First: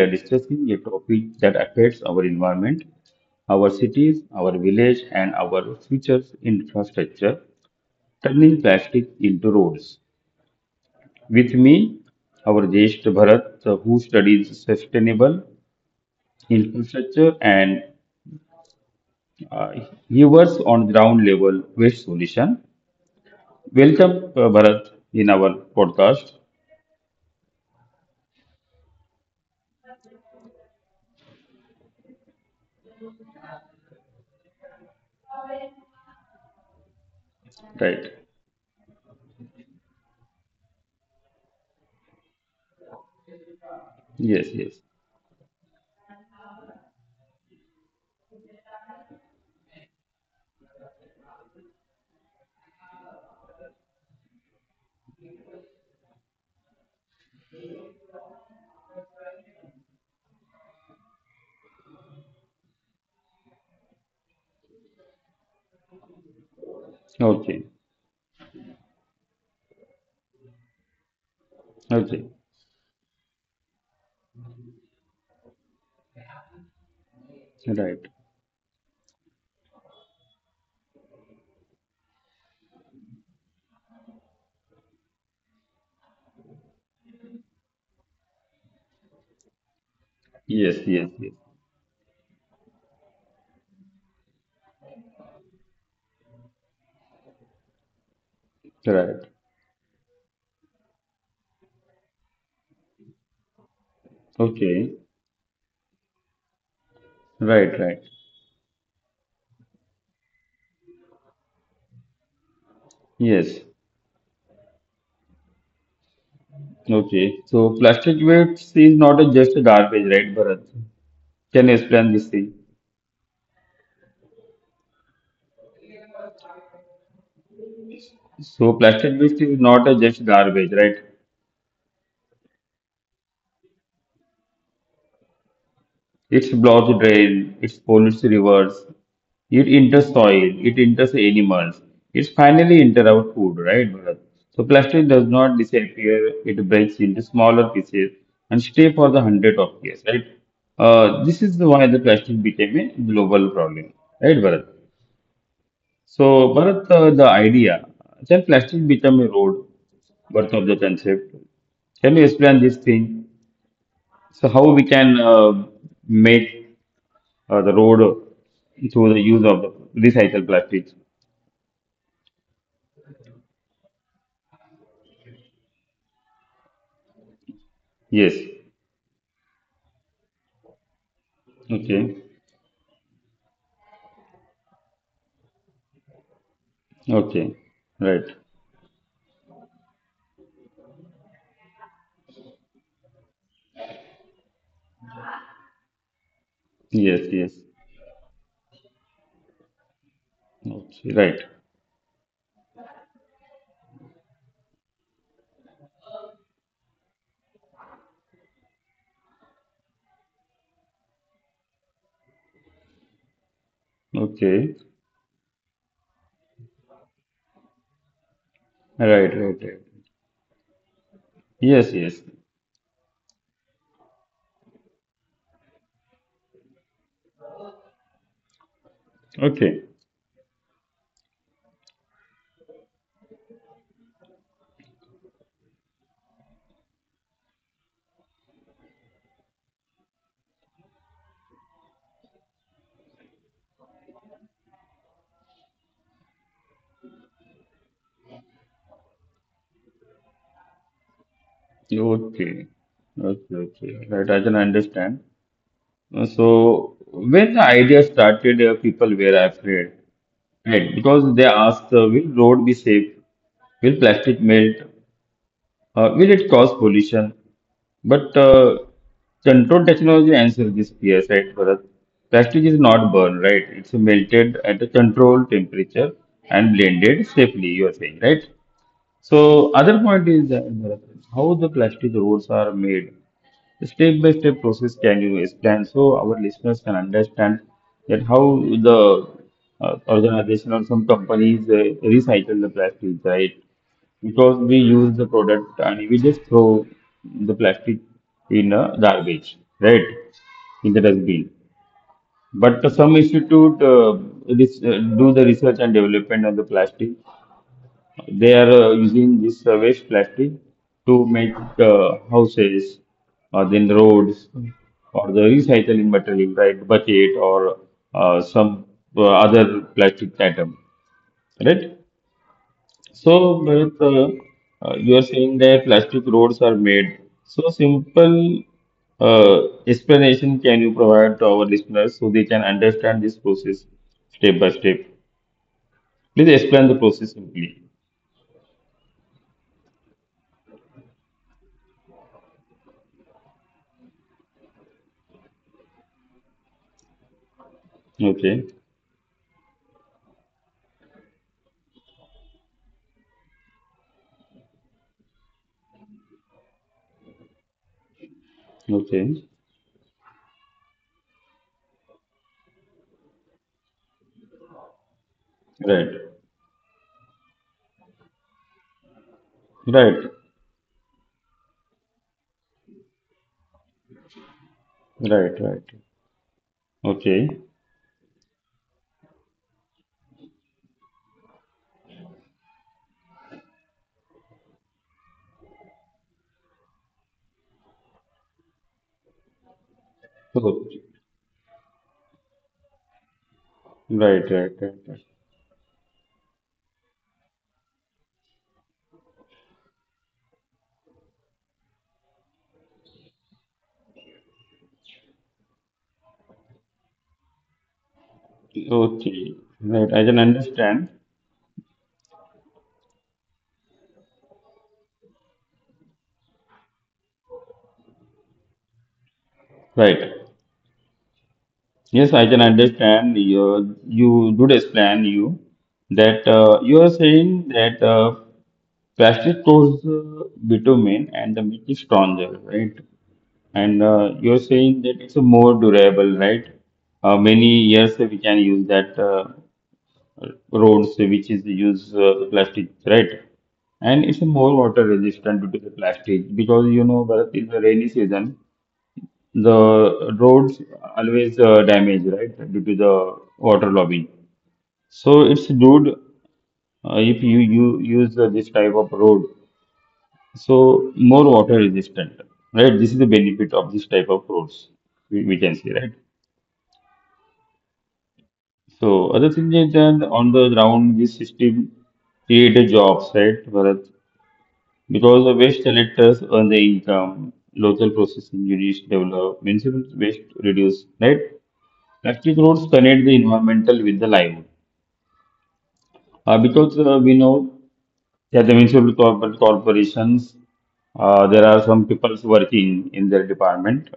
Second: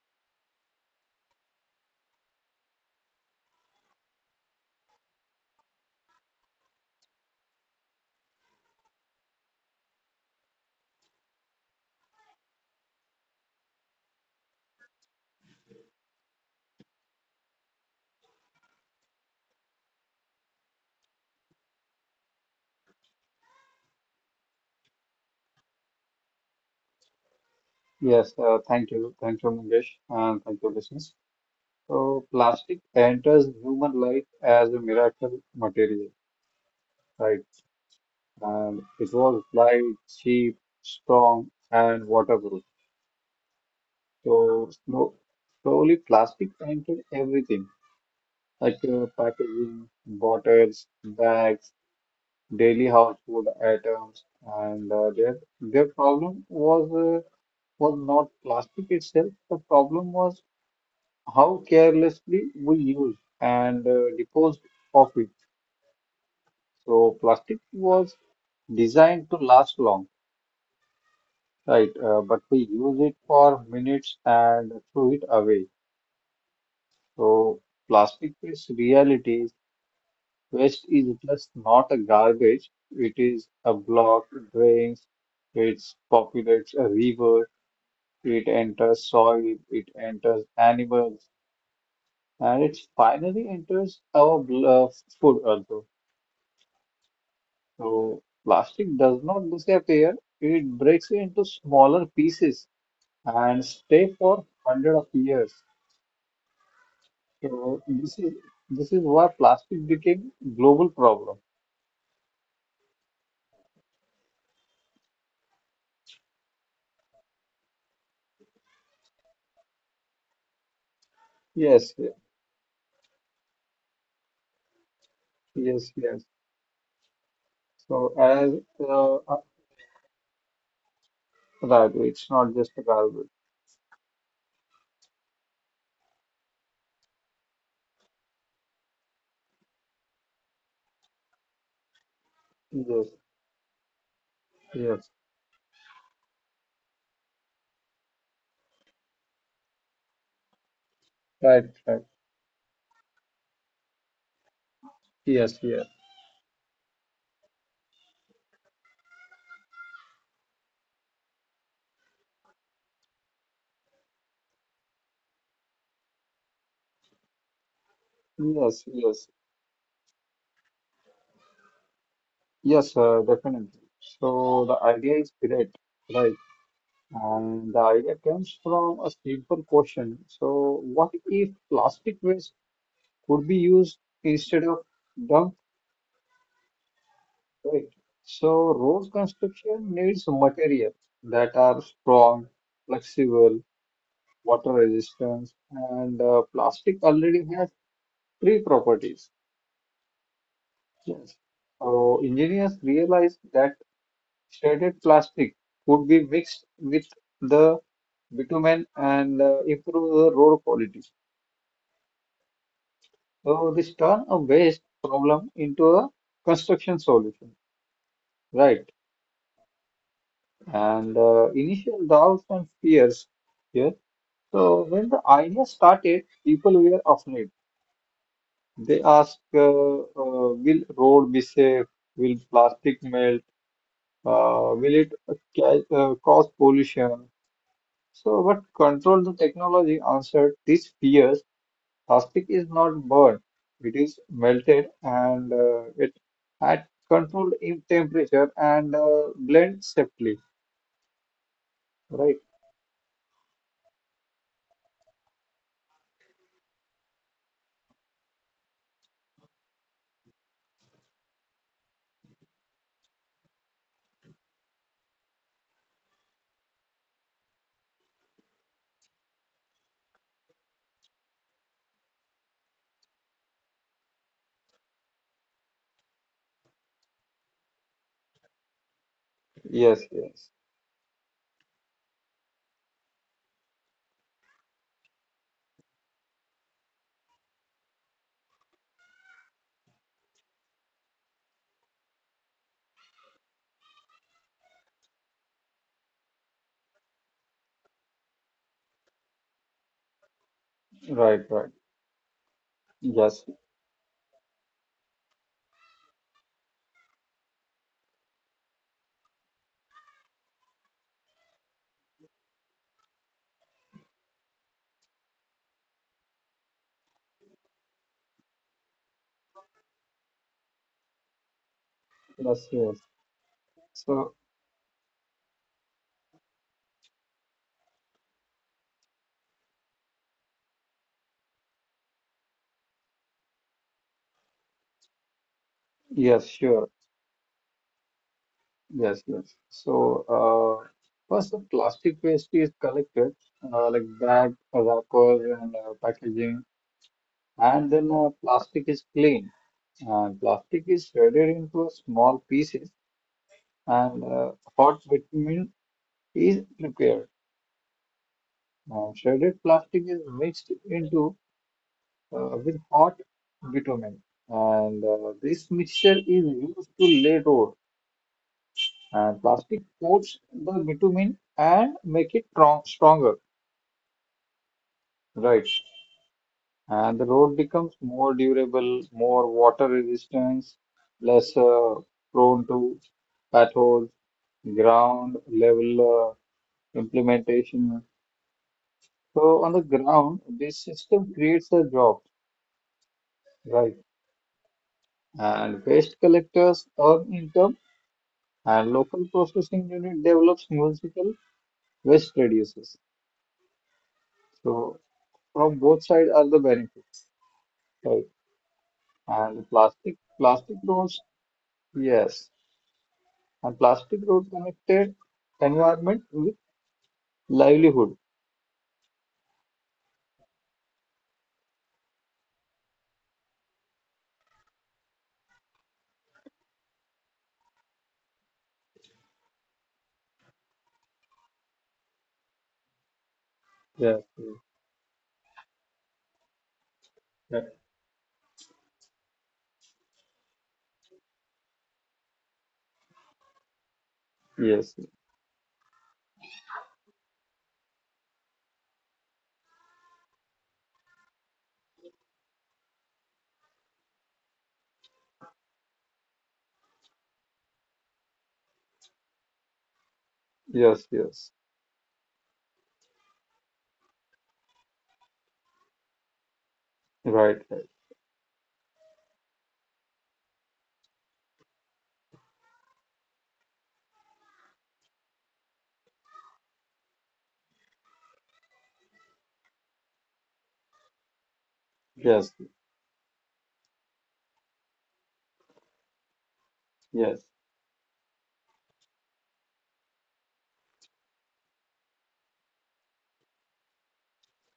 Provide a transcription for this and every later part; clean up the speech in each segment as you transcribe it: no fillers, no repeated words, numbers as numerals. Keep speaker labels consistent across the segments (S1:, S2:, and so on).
S1: are discussing a topic that affects our environment, our cities, our village, and our future's infrastructure turning plastic into roads. With me, our Jesh Bharat, who studies sustainable infrastructure and uh, he works on ground level waste solution. Welcome, Bharat, in our podcast.
S2: Yes, thank you. Thank you, Mangesh, and thank you, listeners. So, plastic enters human life as a miracle material, right?
S1: Right.
S2: And it was light, cheap, strong, and waterproof.
S1: Yes, yes.
S2: So, slowly, plastic entered everything like packaging, bottles, bags, daily household items. And their problem uh, was not plastic itself, the problem was how carelessly we used and disposed of it. So
S1: Okay.
S2: plastic was designed to last long, right?
S1: Okay.
S2: But we use it for minutes and throw it away. So
S1: Right.
S2: plastic is reality. Is Waste is just not a garbage. It is a block, drains, it populates a river, it enters soil, it enters
S1: Yes, yes, yes.
S2: animals, and it finally enters our food also. So plastic
S1: Right.
S2: does not disappear, it breaks into smaller pieces and stay for
S1: Okay.
S2: hundred of years.
S1: Right,
S2: So
S1: right.
S2: this is why plastic became global problem.
S1: Yes. Okay. So plastic waste is not a just a garbage, right, Bharat? Can you explain
S2: Yes,
S1: this thing?
S2: yes, yes. So,
S1: So
S2: as
S1: plastic
S2: uh,
S1: waste
S2: uh,
S1: is not a just garbage, right?
S2: right, it's not just a garbage.
S1: It blocks drain, it pollutes rivers, it enters soil, it enters animals, it finally enters our
S2: Yes,
S1: food, right, Bharat? So plastic does
S2: yes.
S1: not disappear, it breaks into smaller pieces and stay for the hundred of years, right? This is the why
S2: Right,
S1: the
S2: right.
S1: plastic became a global problem, right, Bharat?
S2: Yes, yes.
S1: So, Bharat, the idea, can plastic become a road, birth of the concept? Can you explain this thing? So, how we can make the road
S2: Yes,
S1: through the use
S2: yes.
S1: of the recycled plastics.
S2: Yes, definitely. So the idea is great, right? And the idea
S1: Yes.
S2: comes from a simple question. So, what if
S1: Okay.
S2: plastic waste could be used instead of dumped,
S1: Okay.
S2: right?
S1: Right.
S2: So, road construction needs materials that are strong, flexible, water resistant, and plastic
S1: Yes. Yes.
S2: already has three properties.
S1: Okay. Right.
S2: Yes. So, engineers realized that shredded plastic could be mixed with the bitumen and improve the road quality. So this turn a
S1: Okay.
S2: waste problem into a construction solution, right?
S1: Right. Right. Right.
S2: And
S1: Yes.
S2: initial
S1: Yes.
S2: doubts and fears here. So when the idea started, people were afraid. They asked,
S1: Okay.
S2: will road be safe? Will plastic melt? Will it cause pollution? So, but control the technology answered these fears. Plastic is not burned, it is melted and it at controlled in temperature and blend safely, right?
S1: Okay. Okay. Okay. Right. I can understand. So when the idea started, people were afraid, right? Because they asked, will road be safe? Will plastic melt? Will it cause pollution? But control technology answers this fear, right, Bharat? Plastic is not burned, right? It's melted at a controlled temperature and blended safely, you are saying, right? So, other
S2: Yes,
S1: point is
S2: yes,
S1: that, Bharat, how the plastic roads are made. Step by step process can you explain so our listeners can understand that how the organization or some companies recycle the plastic, right? because we use the product and we just throw the plastic in a garbage, right? In the dustbin.
S2: right, right.
S1: But some
S2: Yes,
S1: institute uh, this, uh, do the research and development on the plastic. They are using this waste plastic to make houses or then roads or the recycling material, right? Bucket or some other plastic item, right?
S2: yes, yes.
S1: So, Bharat,
S2: So,
S1: you are saying that plastic roads are made. So, simple explanation can you provide to our listeners so they can understand this process step by step?
S2: yes,
S1: Please explain the
S2: sure.
S1: process simply.
S2: Yes, yes. So, uh, first, the plastic waste is collected, like bag, wrappers, and packaging, and then
S1: Okay.
S2: plastic is cleaned. And plastic is shredded into small pieces and hot with is prepared. Uh,
S1: Okay.
S2: shredded plastic is mixed into with hot bitumen, and this
S1: Right.
S2: mixture is used to lay road. And plastic
S1: Right.
S2: coats the bitumen and make it stronger,
S1: Right.
S2: right?
S1: Right.
S2: And the
S1: Okay.
S2: road becomes more durable, more water resistance, less prone to potholes, ground level implementation. So on the ground, this
S1: Okay.
S2: system creates a job. Right.
S1: Right. Right. Right. Right.
S2: And waste collectors earn income and local processing unit develops municipal waste reduces. So from both sides are the benefits, right?
S1: Okay.
S2: And
S1: Right. I
S2: plastic
S1: can
S2: plastic
S1: understand.
S2: roads, yes, and plastic road connected environment with livelihood.
S1: Right. Yes, I can understand you. You did explain you that you are saying that plastic stores bitumen and the meat is stronger, right? And
S2: Yes,
S1: you are saying that it's more durable, right?
S2: yes,
S1: Many years we can use that roads which is used plastic, right?
S2: yes,
S1: And it's more water resistant due to the plastic because you know Bharat is a rainy season the roads always damaged, right, due to the water logging. So it's good if you use this type of road.
S2: yes, yes, yes.
S1: So more water resistant, right? This is the benefit of this type of roads we can see, right?
S2: Right, right,
S1: So other thing is that on the ground, this system created jobs, right, Bharat? Because the waste collectors earn the income, local processing units develop, municipal waste reduce, right?
S2: yes,
S1: Electric roads connect the environmental with the livelihood.
S2: yes,
S1: Because we know that the corporations, there are some people working in their department,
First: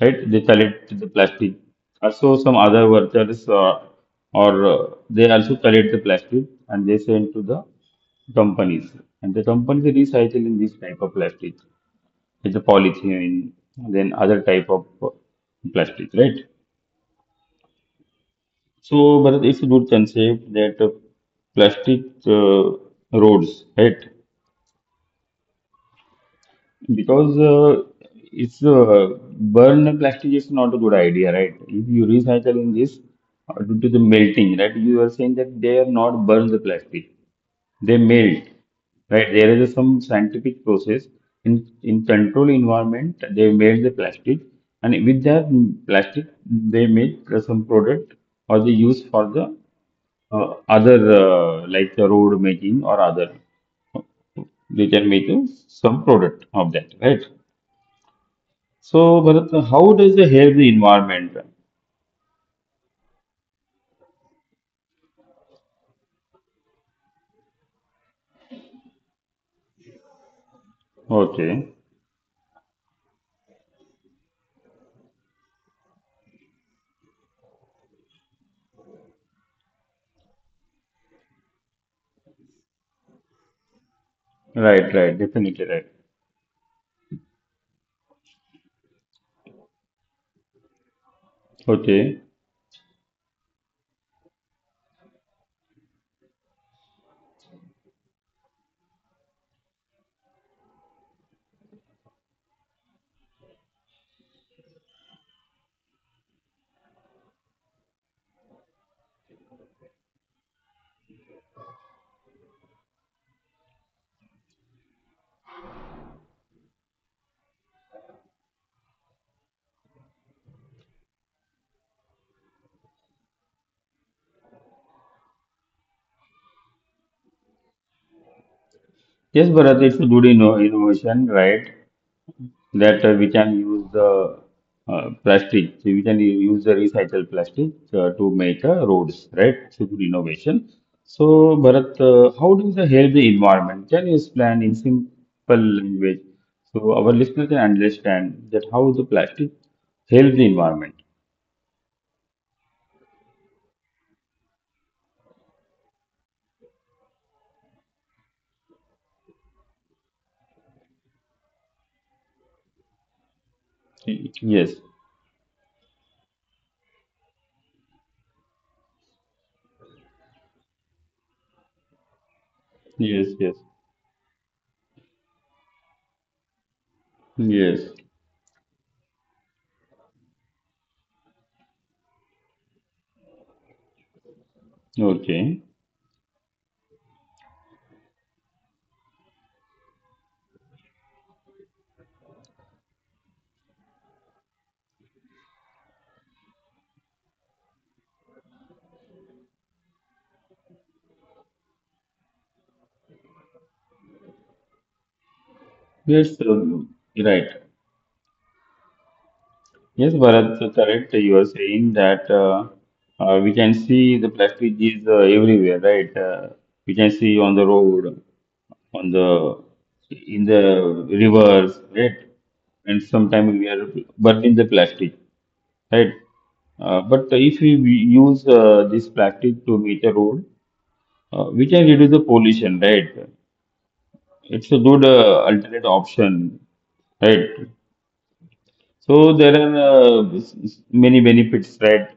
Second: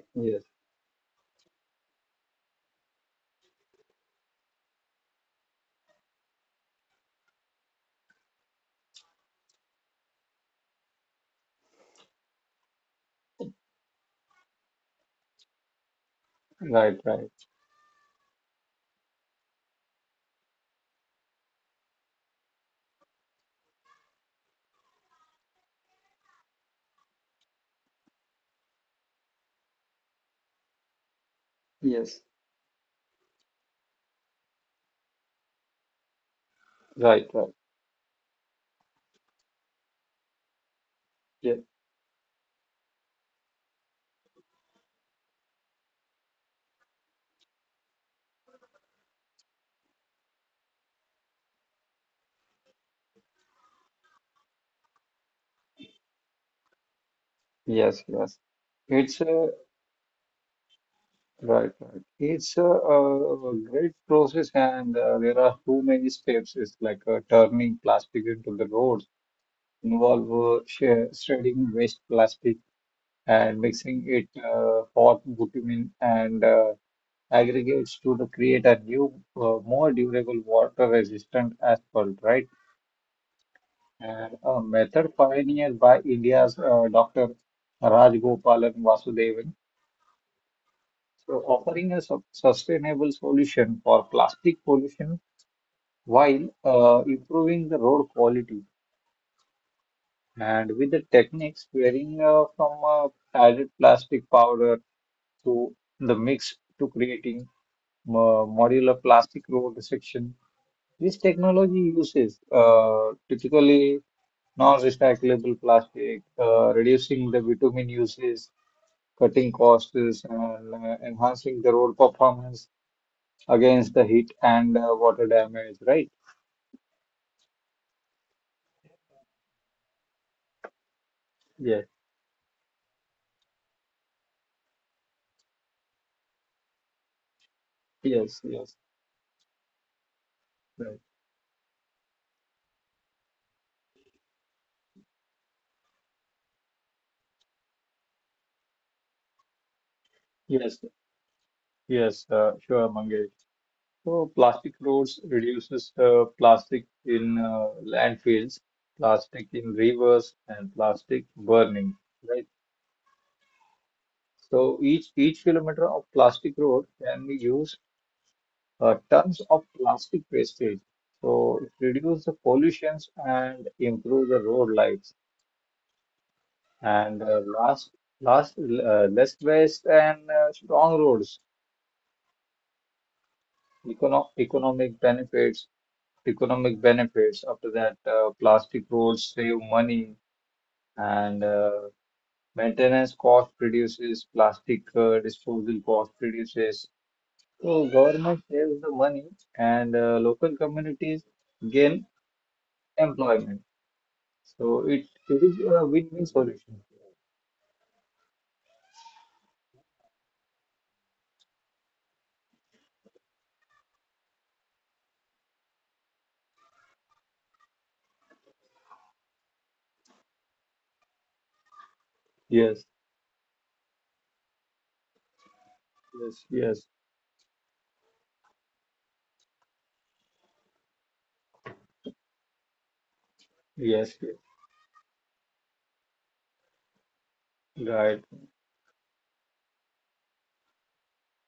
S1: right? They
S2: yes,
S1: collect the plastic. Also, some other workers or they also collect the plastic and they send to the companies. And the companies recycling this type of plastic, it's a polythene, then other type of plastic, right?
S2: right, right,
S1: So, but it's a good concept that plastic uh, roads, right? Because it's burn plastic is not a good idea, right? If you
S2: yes,
S1: recycle in this due to the melting, right? You are saying that they are not burn the plastic,
S2: right, right,
S1: they melt, right? There is some scientific process in
S2: yes,
S1: in control environment. They melt the plastic, and with that plastic, they make some product or they use for the other like the road making or other they can make some product of that. Right,
S2: yes, yes.
S1: so
S2: It's a
S1: Bharat, how does the help the environment?
S2: Right, right. It's a great process, and there are too many steps. It's like turning plastic into the roads, involve shredding
S1: Okay.
S2: waste plastic and mixing it hot bitumen and aggregates to the create a new, more durable, water-resistant asphalt, right? And a
S1: Right,
S2: method
S1: right, definitely,
S2: pioneered
S1: right.
S2: by India's Dr. Raj Gopalan Vasudevan. So offering a
S1: Okay,
S2: sustainable solution for plastic pollution while improving the road quality and with the techniques varying from added plastic powder to the mix to creating modular plastic road section. This technology uses typically non-recyclable plastic, reducing the bitumen uses, cutting costs, and enhancing the road performance. Against the heat and water damage, right?
S1: yes, Bharat, it's a good innovation, right,
S2: Yes,
S1: that we can use the plastic, so we can use the recycled plastic to
S2: yes,
S1: make
S2: yes,
S1: roads, right? So good innovation.
S2: right.
S1: So Bharat, how does the help the environment? Can you explain in simple language so our listener can understand that how the plastic helps the
S2: Yes,
S1: environment?
S2: yes, sure, Mangesh. So plastic roads reduces plastic in landfills, plastic in rivers, and plastic burning, right?
S1: Yes,
S2: So each kilometer of plastic road can be used tons of plastic wastage. So it reduces the
S1: yes,
S2: pollutions
S1: yes,
S2: and improve the road life. And
S1: yes.
S2: last less waste and strong roads econo economic
S1: Okay,
S2: benefits economic benefits after that plastic roads save money and maintenance cost reduces plastic disposal cost reduces so government saves the money and local communities gain employment so it is
S1: yes,
S2: a win-win solution.
S1: right. Yes, Bharat, so correct. You are saying that we can see the plastic is everywhere, right? We can see on the road, on the in the rivers, right? And
S2: Yes,
S1: sometimes we are burning the plastic, right?
S2: yes,
S1: Uh, but
S2: yes,
S1: if we we use this plastic to meet the road, we can reduce the pollution, right? It's a
S2: yes, yes,
S1: good alternate option, right?
S2: right,
S1: So there are many benefits, right?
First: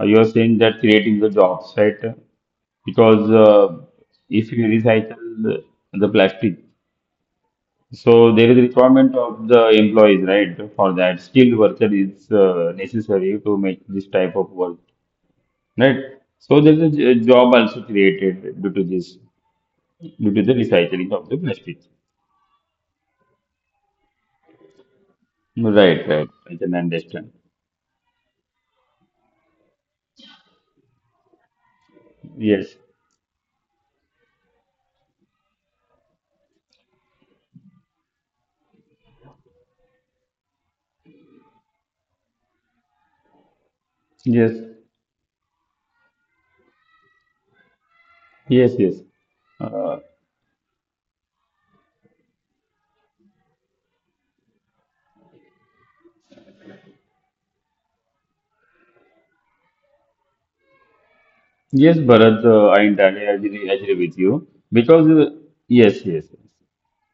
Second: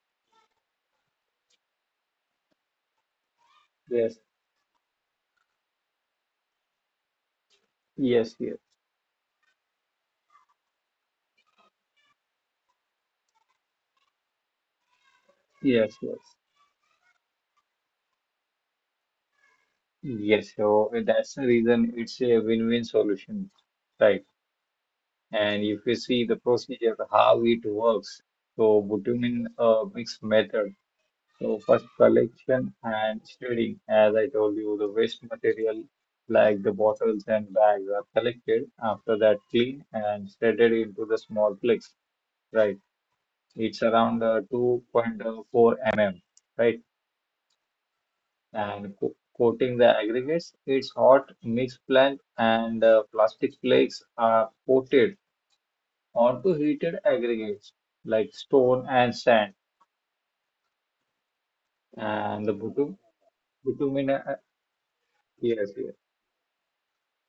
S1: You are saying that creating the jobs, right? Because
S2: yes,
S1: if you recycle the, plastic,
S2: yes, yes.
S1: so there is a requirement of the employees, right? For that, skilled worker is necessary to make this type of work,
S2: Yes, yes.
S1: right? So there is a job also created due to this,
S2: Yes,
S1: due
S2: so
S1: to the
S2: that's the
S1: recycling of the
S2: reason it's
S1: plastic.
S2: a win-win solution, right? And if you see the
S1: Right, right.
S2: procedure,
S1: I can
S2: how it
S1: understand.
S2: works, so bitumen mix method. So first collection and
S1: Yes,
S2: shredding, as I told you, the waste material like the bottles and bags are collected. After that, clean and shredded into the small flakes, right? It's around
S1: yes,
S2: 2.4 mm, right? and
S1: yes,
S2: co-
S1: yes.
S2: coating the
S1: Uh,
S2: aggregates. Its hot mix plant and plastic flakes are coated onto heated aggregates like stone and sand.
S1: yes,
S2: And the
S1: Bharat,
S2: bitumen,
S1: I entirely
S2: bitumen
S1: agree with
S2: uh,
S1: you because
S2: Yes, yes.
S1: yes, yes, yes.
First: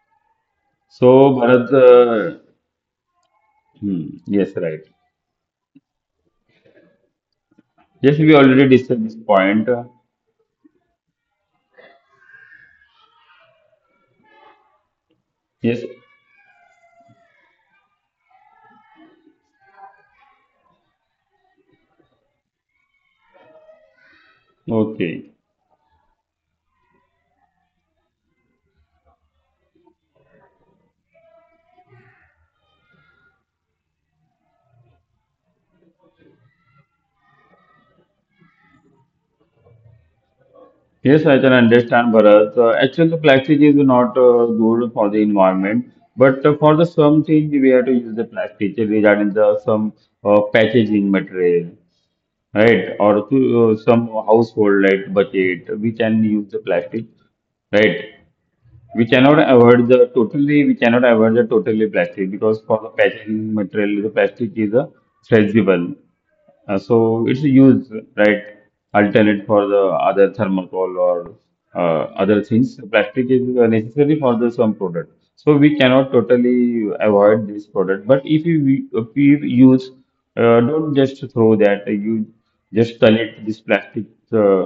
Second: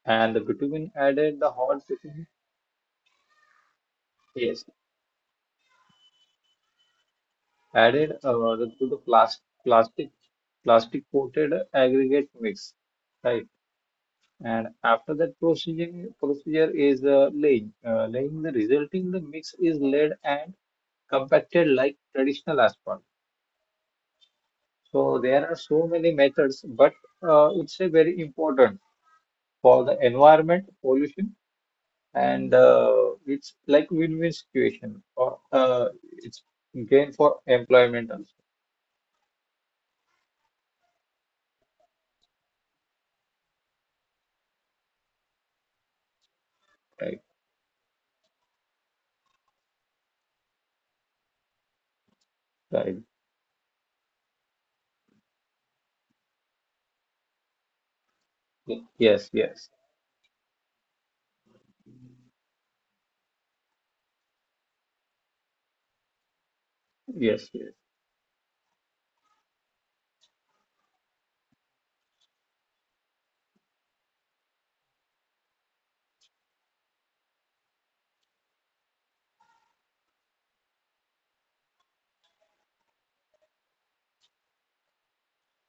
S2: And the bitumen
S1: So
S2: added the
S1: Bharat,
S2: hot bitumen,
S1: yes,
S2: yes,
S1: right.
S2: added
S1: Yes, we already
S2: to the
S1: discussed this
S2: plastic,
S1: point.
S2: plastic, plastic coated aggregate mix, right? And after that
S1: Yes,
S2: procedure is laying. Laying the resulting the mix is laid and compacted like traditional asphalt. So
S1: okay.
S2: there are so many methods, but it's a very important for the environment pollution and it's like win-win situation or it's gain for employment also.
S1: Yes, I can understand, Bharat. Actually, the plastic is not good for the environment, but for the
S2: Right,
S1: some things we have to use the plastic regarding the some packaging material, right?
S2: right.
S1: Or to some household like bucket, we can use the plastic, right? We
S2: Yes,
S1: cannot
S2: yes,
S1: avoid the totally, we cannot avoid the totally plastic because for the packaging material, the plastic is a flexible. So it's
S2: yes, yes,
S1: used, right? Alternate for the other thermocol or other things. Plastic is necessary for the some product. So we cannot totally avoid this product. But if you use, don't just throw that. You just collect this plastic uh,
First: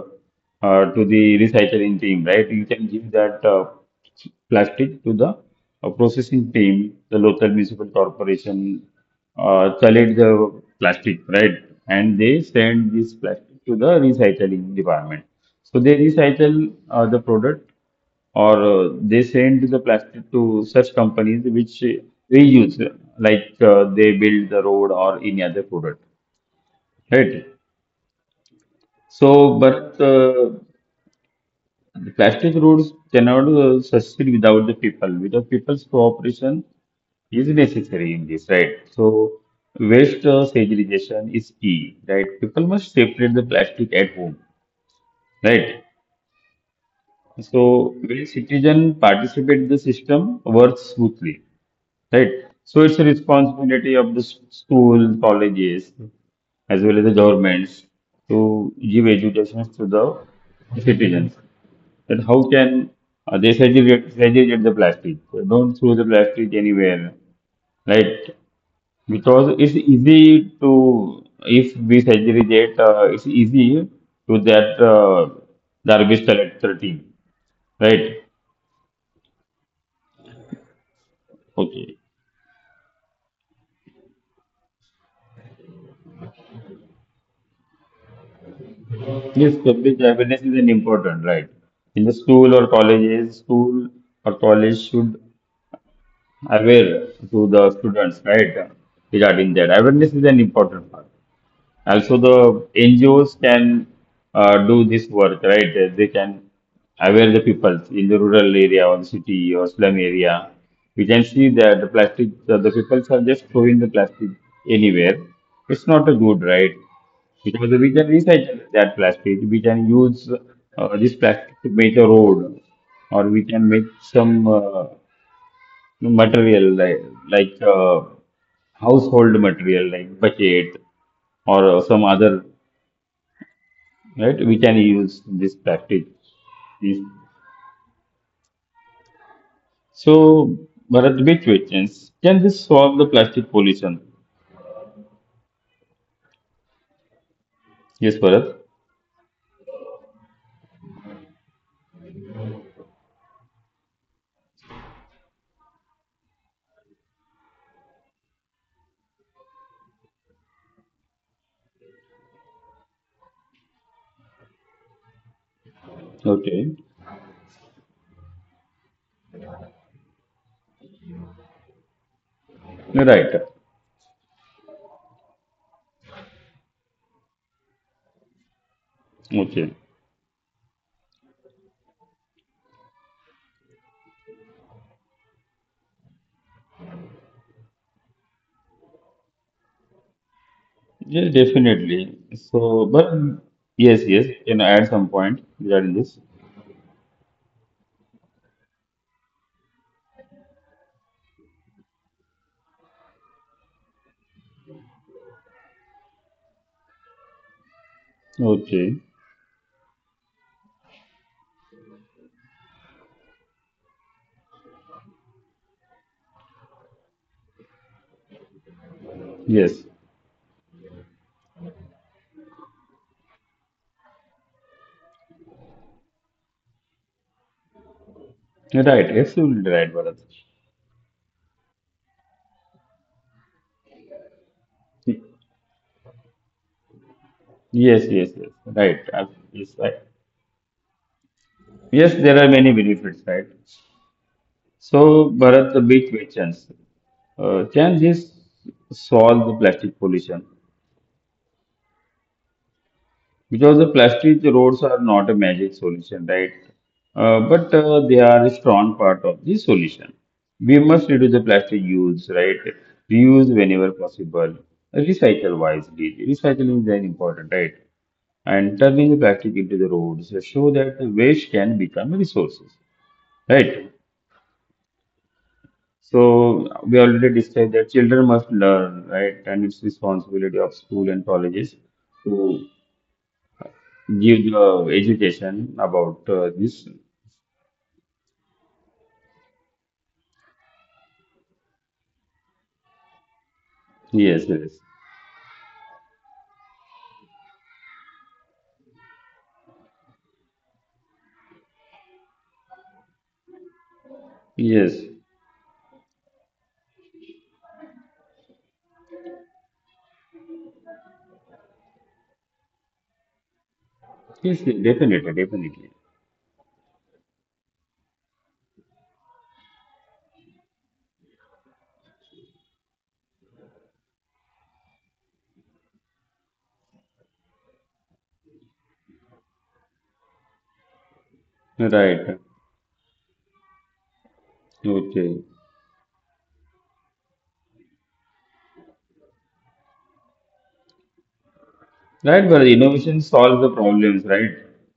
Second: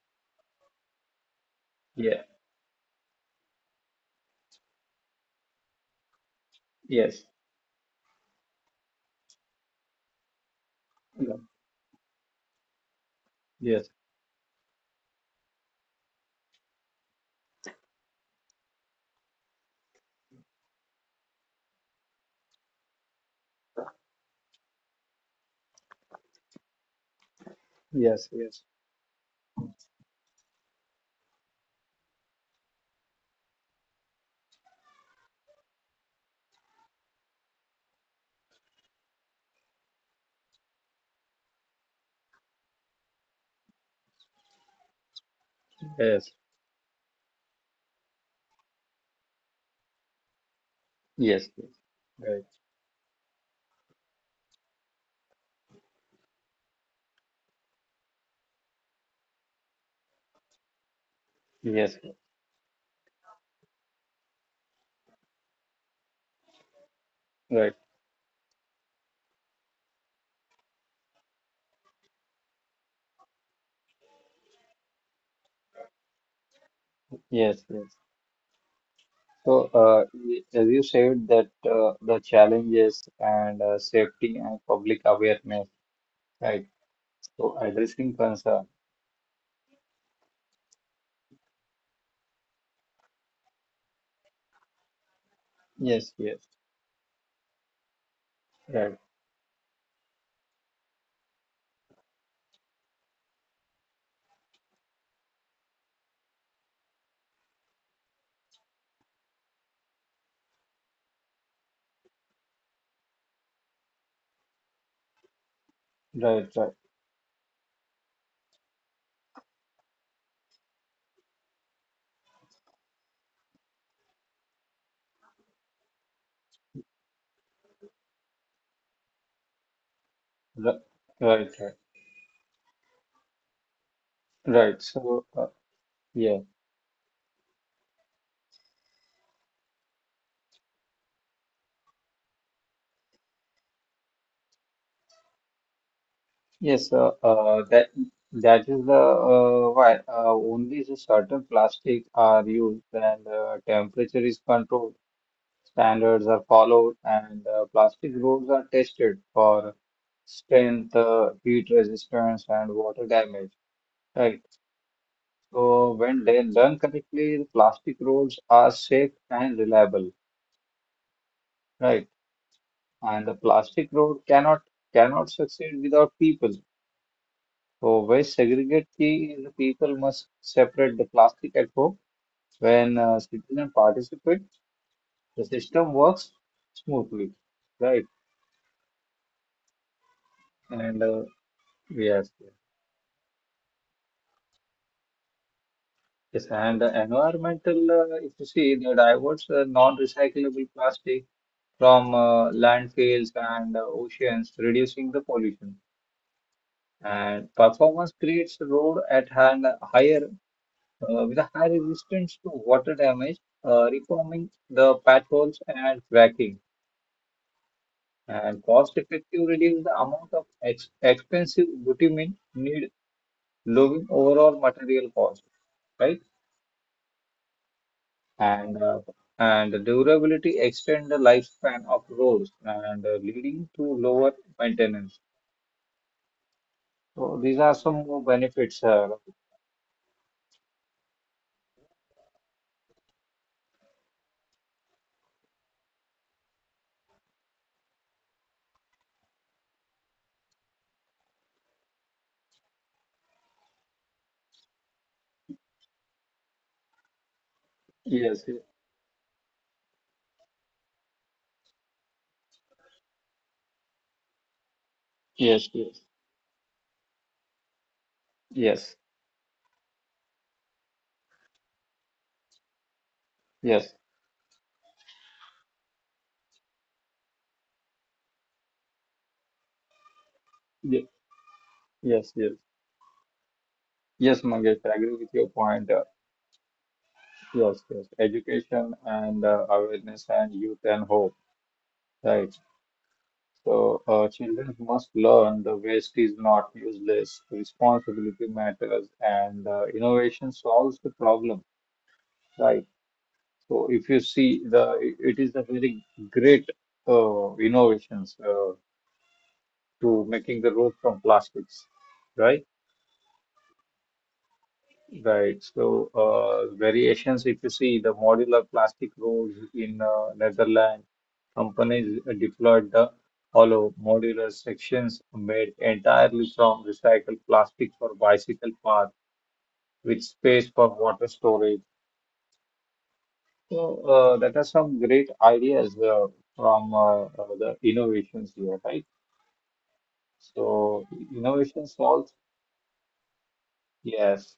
S1: to the recycling
S2: yeah,
S1: team, right? You can give that. Plastic to the processing team, the
S2: yes,
S1: local municipal corporation collect the plastic,
S2: yeah,
S1: right? And they send this plastic to
S2: yes,
S1: the recycling department. So they recycle the product or they send the plastic to such companies which reuse, they build the road or any other product, right?
S2: yes, yes.
S1: So, but the plastic roads cannot succeed without the people. Without people's cooperation is necessary in this, right? So waste segregation is key, right? People must separate the plastic at home, right?
S2: Yes.
S1: So when citizen participate, the system works smoothly,
S2: Yes, yes,
S1: right?
S2: right.
S1: So it's a responsibility of the school, colleges, as well as the governments to give education to the citizens,
S2: Yes,
S1: that how can they segregate the plastic? So don't throw the plastic anywhere.
S2: right.
S1: Like because it's easy to if we segregate, it's easy to that garbage collector team,
S2: Yes,
S1: right?
S2: yes. So, as you said that
S1: Okay.
S2: the challenges and safety and public awareness, right? So addressing concern.
S1: This public awareness is an important, right? In the school or colleges, school or college should
S2: Yes, yes.
S1: aware to the students, right?
S2: Right,
S1: Regarding that, awareness is an important part. Also, the NGOs can do this work, right? They can aware the people in the rural area or the city or slum area. We can see that the plastic, the people are just throwing the plastic anywhere. It's not a
S2: right,
S1: good,
S2: right,
S1: right? Because we can recycle that plastic. We can use this plastic to make a road, or we can make some material like household material like
S2: right,
S1: bucket
S2: right, right.
S1: or some other, right?
S2: Right.
S1: We can
S2: So,
S1: use this
S2: yeah,
S1: practice. This- So, Bharat, which questions. Can this solve the plastic pollution?
S2: yes. That
S1: Yes,
S2: is the
S1: Bharat.
S2: why only the certain plastic are used and temperature is controlled. Standards are followed, and plastic roads are tested for strength, heat resistance, and water damage. Right. So when they learn
S1: Okay.
S2: correctly, the plastic roads are safe and reliable. Right. And the
S1: Right.
S2: plastic road cannot succeed without people. So waste segregate key is the people
S1: Okay.
S2: must separate the plastic at home. When citizens participate, the system works smoothly. Right. And
S1: Yes,
S2: yes.
S1: definitely. So, but yes, yes, you can I add some point regarding
S2: Yes,
S1: this.
S2: and the environmental, if you see, they diverts non-recyclable plastic from landfills and oceans, reducing the pollution. And performance creates road at
S1: Okay.
S2: hand higher with a high resistance to water damage, reforming the potholes and cracking. And cost effective reduce the
S1: Yes.
S2: amount of ex expensive bitumen need, lowering overall material cost, right? and uh,
S1: Right.
S2: and the
S1: Absolutely right, Bharat.
S2: durability extend the lifespan of roads and leading to lower maintenance. So these are some more
S1: Yes, yes, yes.
S2: benefits.
S1: Right. Yes, right. Yes, there are many benefits, right? So, Bharat, the big questions. Can this solve the plastic pollution? Because the plastic roads are not a magic solution, right? But
S2: Yes,
S1: they are a strong part of the solution. We must reduce the plastic use, right? Reuse whenever possible.
S2: yes, yes,
S1: Recycle
S2: yes,
S1: wisely. Recycling is very important, right?
S2: yes,
S1: And turning the plastic into the roads show that the waste can become resources,
S2: yes,
S1: right? So we already discussed that children must learn, right? And it's responsibility of
S2: ye-
S1: school and colleges
S2: yes, yes,
S1: to
S2: yes,
S1: give
S2: Mangesh,
S1: the
S2: I agree with your point.
S1: education
S2: Uh,
S1: about this.
S2: yes, yes, education and awareness and youth and hope, right? So,
S1: Yes,
S2: children
S1: yes,
S2: must learn the waste is not useless, responsibility matters, and innovation solves the problem, right? So if you see
S1: yes, yes,
S2: it is a very great innovations to making the road from plastics, right?
S1: yes, definitely, definitely.
S2: Right. So variations, if you see the modular plastic roads in Netherlands, companies deployed the hollow modular sections made entirely from recycled plastic for bicycle path with space for water storage.
S1: Right.
S2: So that are some
S1: Okay.
S2: great ideas from the innovations here, right? So innovation
S1: Right, but
S2: solves,
S1: innovation solves the problems, right?
S2: yes.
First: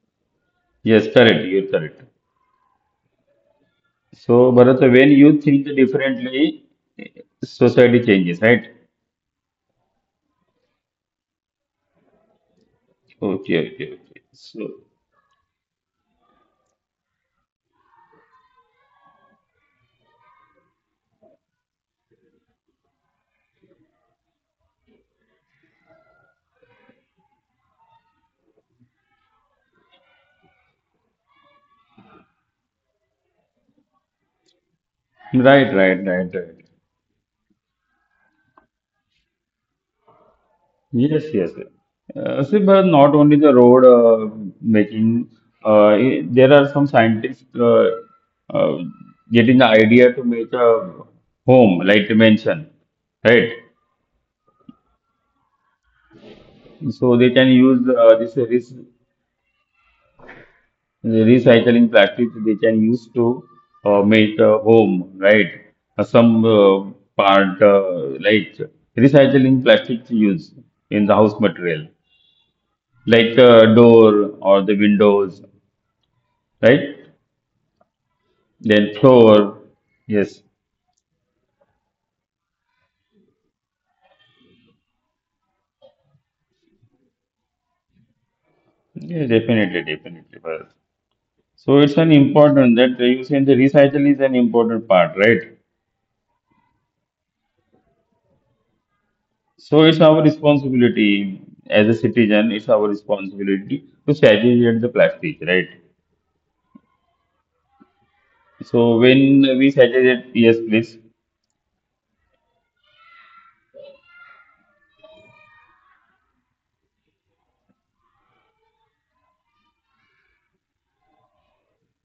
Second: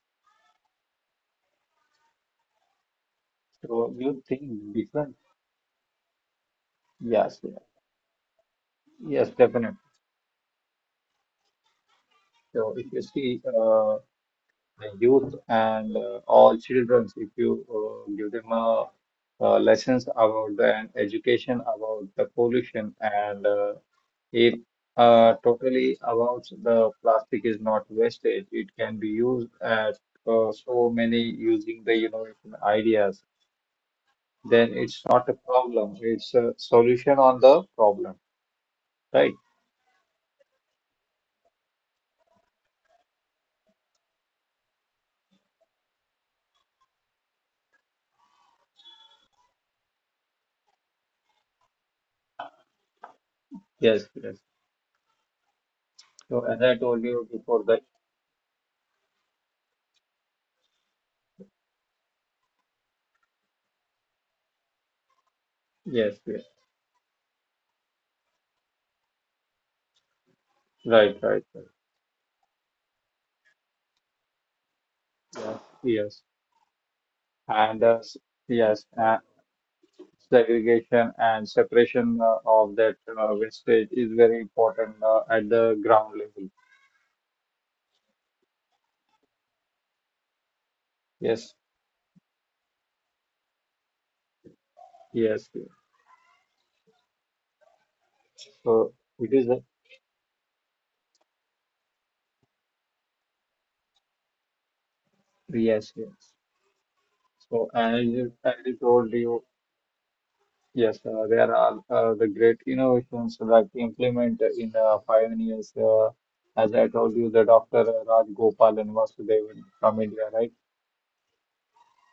S1: Yes, correct. You're correct.
S2: So you
S1: So,
S2: think
S1: Bharat, when
S2: different?
S1: you think differently, eh,
S2: Yes, yeah.
S1: society changes, right?
S2: Yes, definitely. So if you see
S1: Okay, okay, okay. So,
S2: the youth and all children, if you give them lessons about the and education about the pollution and it totally about the plastic is not wasted. It can be used at so many using the innovation ideas. Then it's not a
S1: right, right,
S2: problem.
S1: right,
S2: It's
S1: right.
S2: a solution on the problem, right?
S1: Yes, yes. See, but not only the road making, there are some scientists uh, getting the idea to make a home, like you mentioned, right?
S2: Yes, yes. So as
S1: So
S2: I
S1: they can
S2: told you
S1: use
S2: before that,
S1: this recycling plastic, they can use to make a home, right? Some
S2: yes, yes.
S1: part, like recycling plastic to use in the
S2: Right, right,
S1: house material, like door or the
S2: right. Yes,
S1: windows,
S2: yes.
S1: right?
S2: And yes,
S1: Then will flower. Yes,
S2: segregation and separation of that wastage is very important at the ground level.
S1: yeah, definitely, definitely, Bharat.
S2: Yes,
S1: So it's an important that you say the recycle is an important part,
S2: yes, yes.
S1: right?
S2: So it is a
S1: So it's our responsibility as a citizen. It's our responsibility to segregate the plastic, right?
S2: Yes, yes. So as I told
S1: So
S2: you.
S1: when we segregate, yes,
S2: Yes,
S1: please.
S2: there are the great innovations that implement in pioneers. As I told you, the Dr. Raj Gopal and Vasudevan from India, right?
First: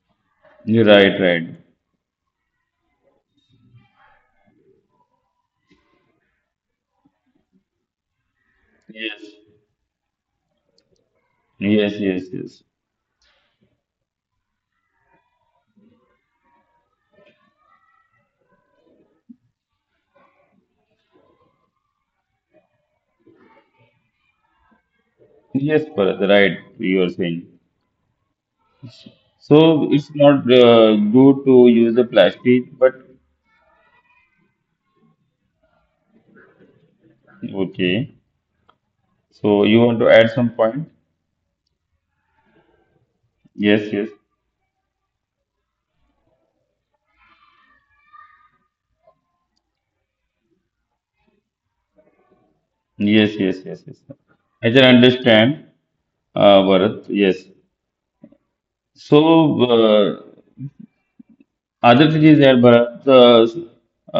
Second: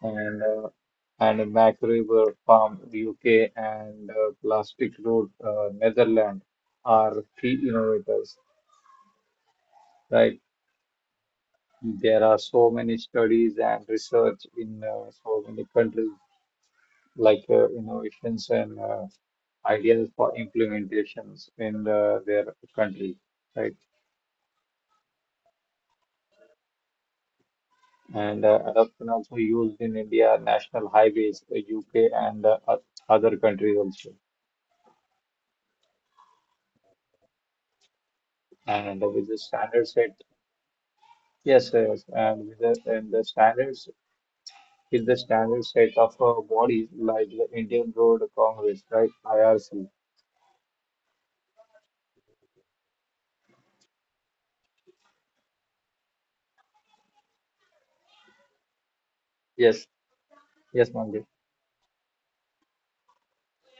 S2: And uh,
S1: You're right, right.
S2: and Mac River from UK and Plastic Road, Netherlands are key innovators,
S1: Yes,
S2: right?
S1: yes, yes,
S2: There are
S1: yes.
S2: so many studies and research in so many countries like innovations and ideas for implementations in their country, right?
S1: Yes, Bharat, right. You are saying.
S2: And adoption also
S1: So
S2: used
S1: it's
S2: in
S1: not
S2: India, national
S1: good
S2: highways,
S1: to
S2: the
S1: use the
S2: UK, and
S1: plastic, but
S2: other countries also.
S1: okay.
S2: And with the
S1: So you want
S2: standard
S1: to add
S2: set,
S1: some point?
S2: yes, yes, and and the
S1: Yes,
S2: standards
S1: yes,
S2: is the standard set of bodies like the Indian Road Congress, right? IRC.
S1: yes, yes, yes, yes. I can understand, Bharat. Yes. So
S2: Yes, yes, Mandir.
S1: other thing is that but the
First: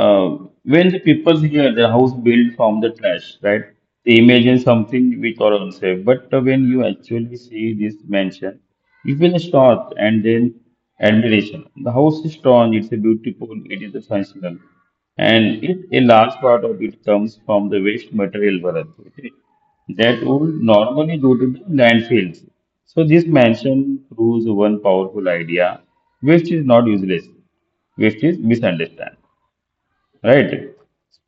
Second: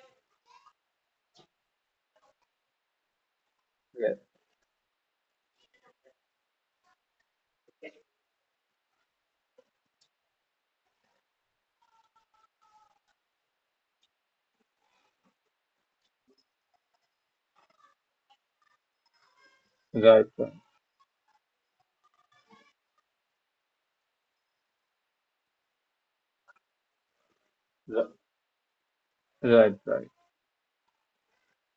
S1: uh, when the people hear the house built from the trash, right?
S2: Yes,
S1: They imagine something which are unsafe. But when you actually see this mansion, you feel shocked and then admiration. The house is strong. It's a beautiful. It is a functional, and it a large part of it comes from the waste material, Bharat. Okay?
S2: right, right,
S1: That would normally go to the landfills. So this mention proves one powerful idea, waste is not useless,
S2: right,
S1: waste is misunderstood,
S2: right. Right.
S1: right?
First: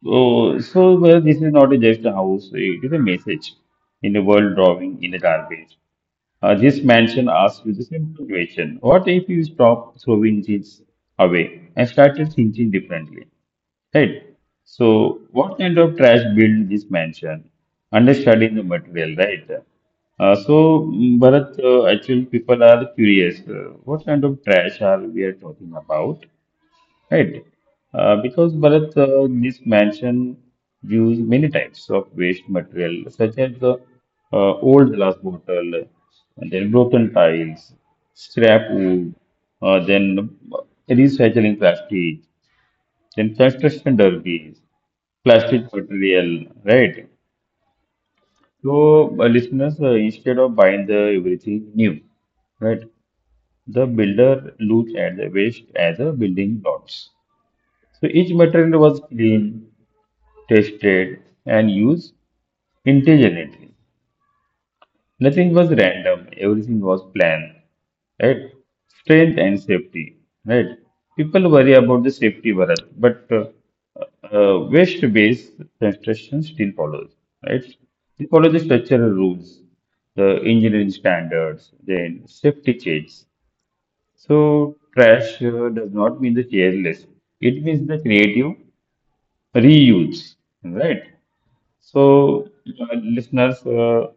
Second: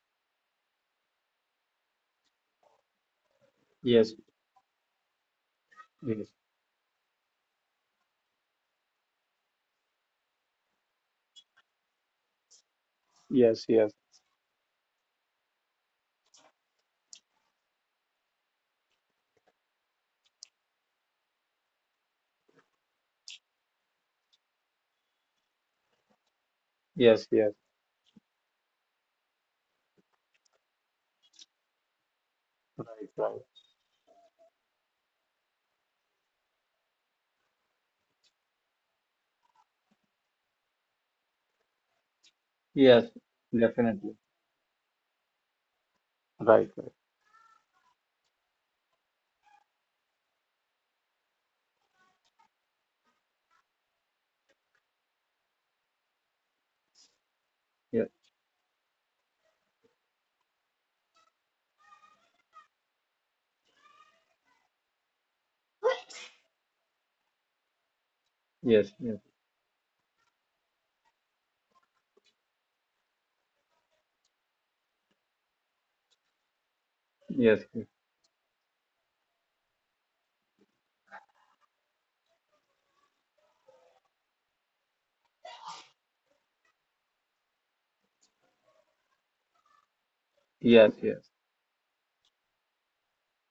S1: So, so well, this is not just a house, it is a message in a
S2: Yes,
S1: world drawing in a garbage.
S2: yes,
S1: This mansion asks you the simple question, what if you stop throwing things away and started thinking differently?
S2: yes, yes,
S1: Right. So, what kind of trash build this mansion? Understanding the material, right? Bharat, actually, people are curious. What kind of trash are we are talking about, right?
S2: yes, yes.
S1: Because Bharat, this mansion use many types of waste material, such as
S2: Right,
S1: the
S2: right.
S1: uh, old glass bottle, and then broken tiles, scrap wood, then recycling plastic then
S2: Yes,
S1: construction derbies,
S2: definitely.
S1: plastic material, right?
S2: Right, right.
S1: So, listeners, instead of buying the everything new, right, the builder looks at the waste as a building blocks. So each
S2: Yeah.
S1: material was cleaned, tested, and used intelligently. Nothing was random, everything was planned, right? Strength and
S2: Yes, yes,
S1: safety, right? People worry about the safety, Bharat, but waste-based construction still follows, right? They
S2: yes,
S1: follow
S2: yes,
S1: the structural rules, the engineering standards, then safety checks. So trash does not mean the careless. It means the creative reuse, right?
S2: yes, yes.
S1: So listeners,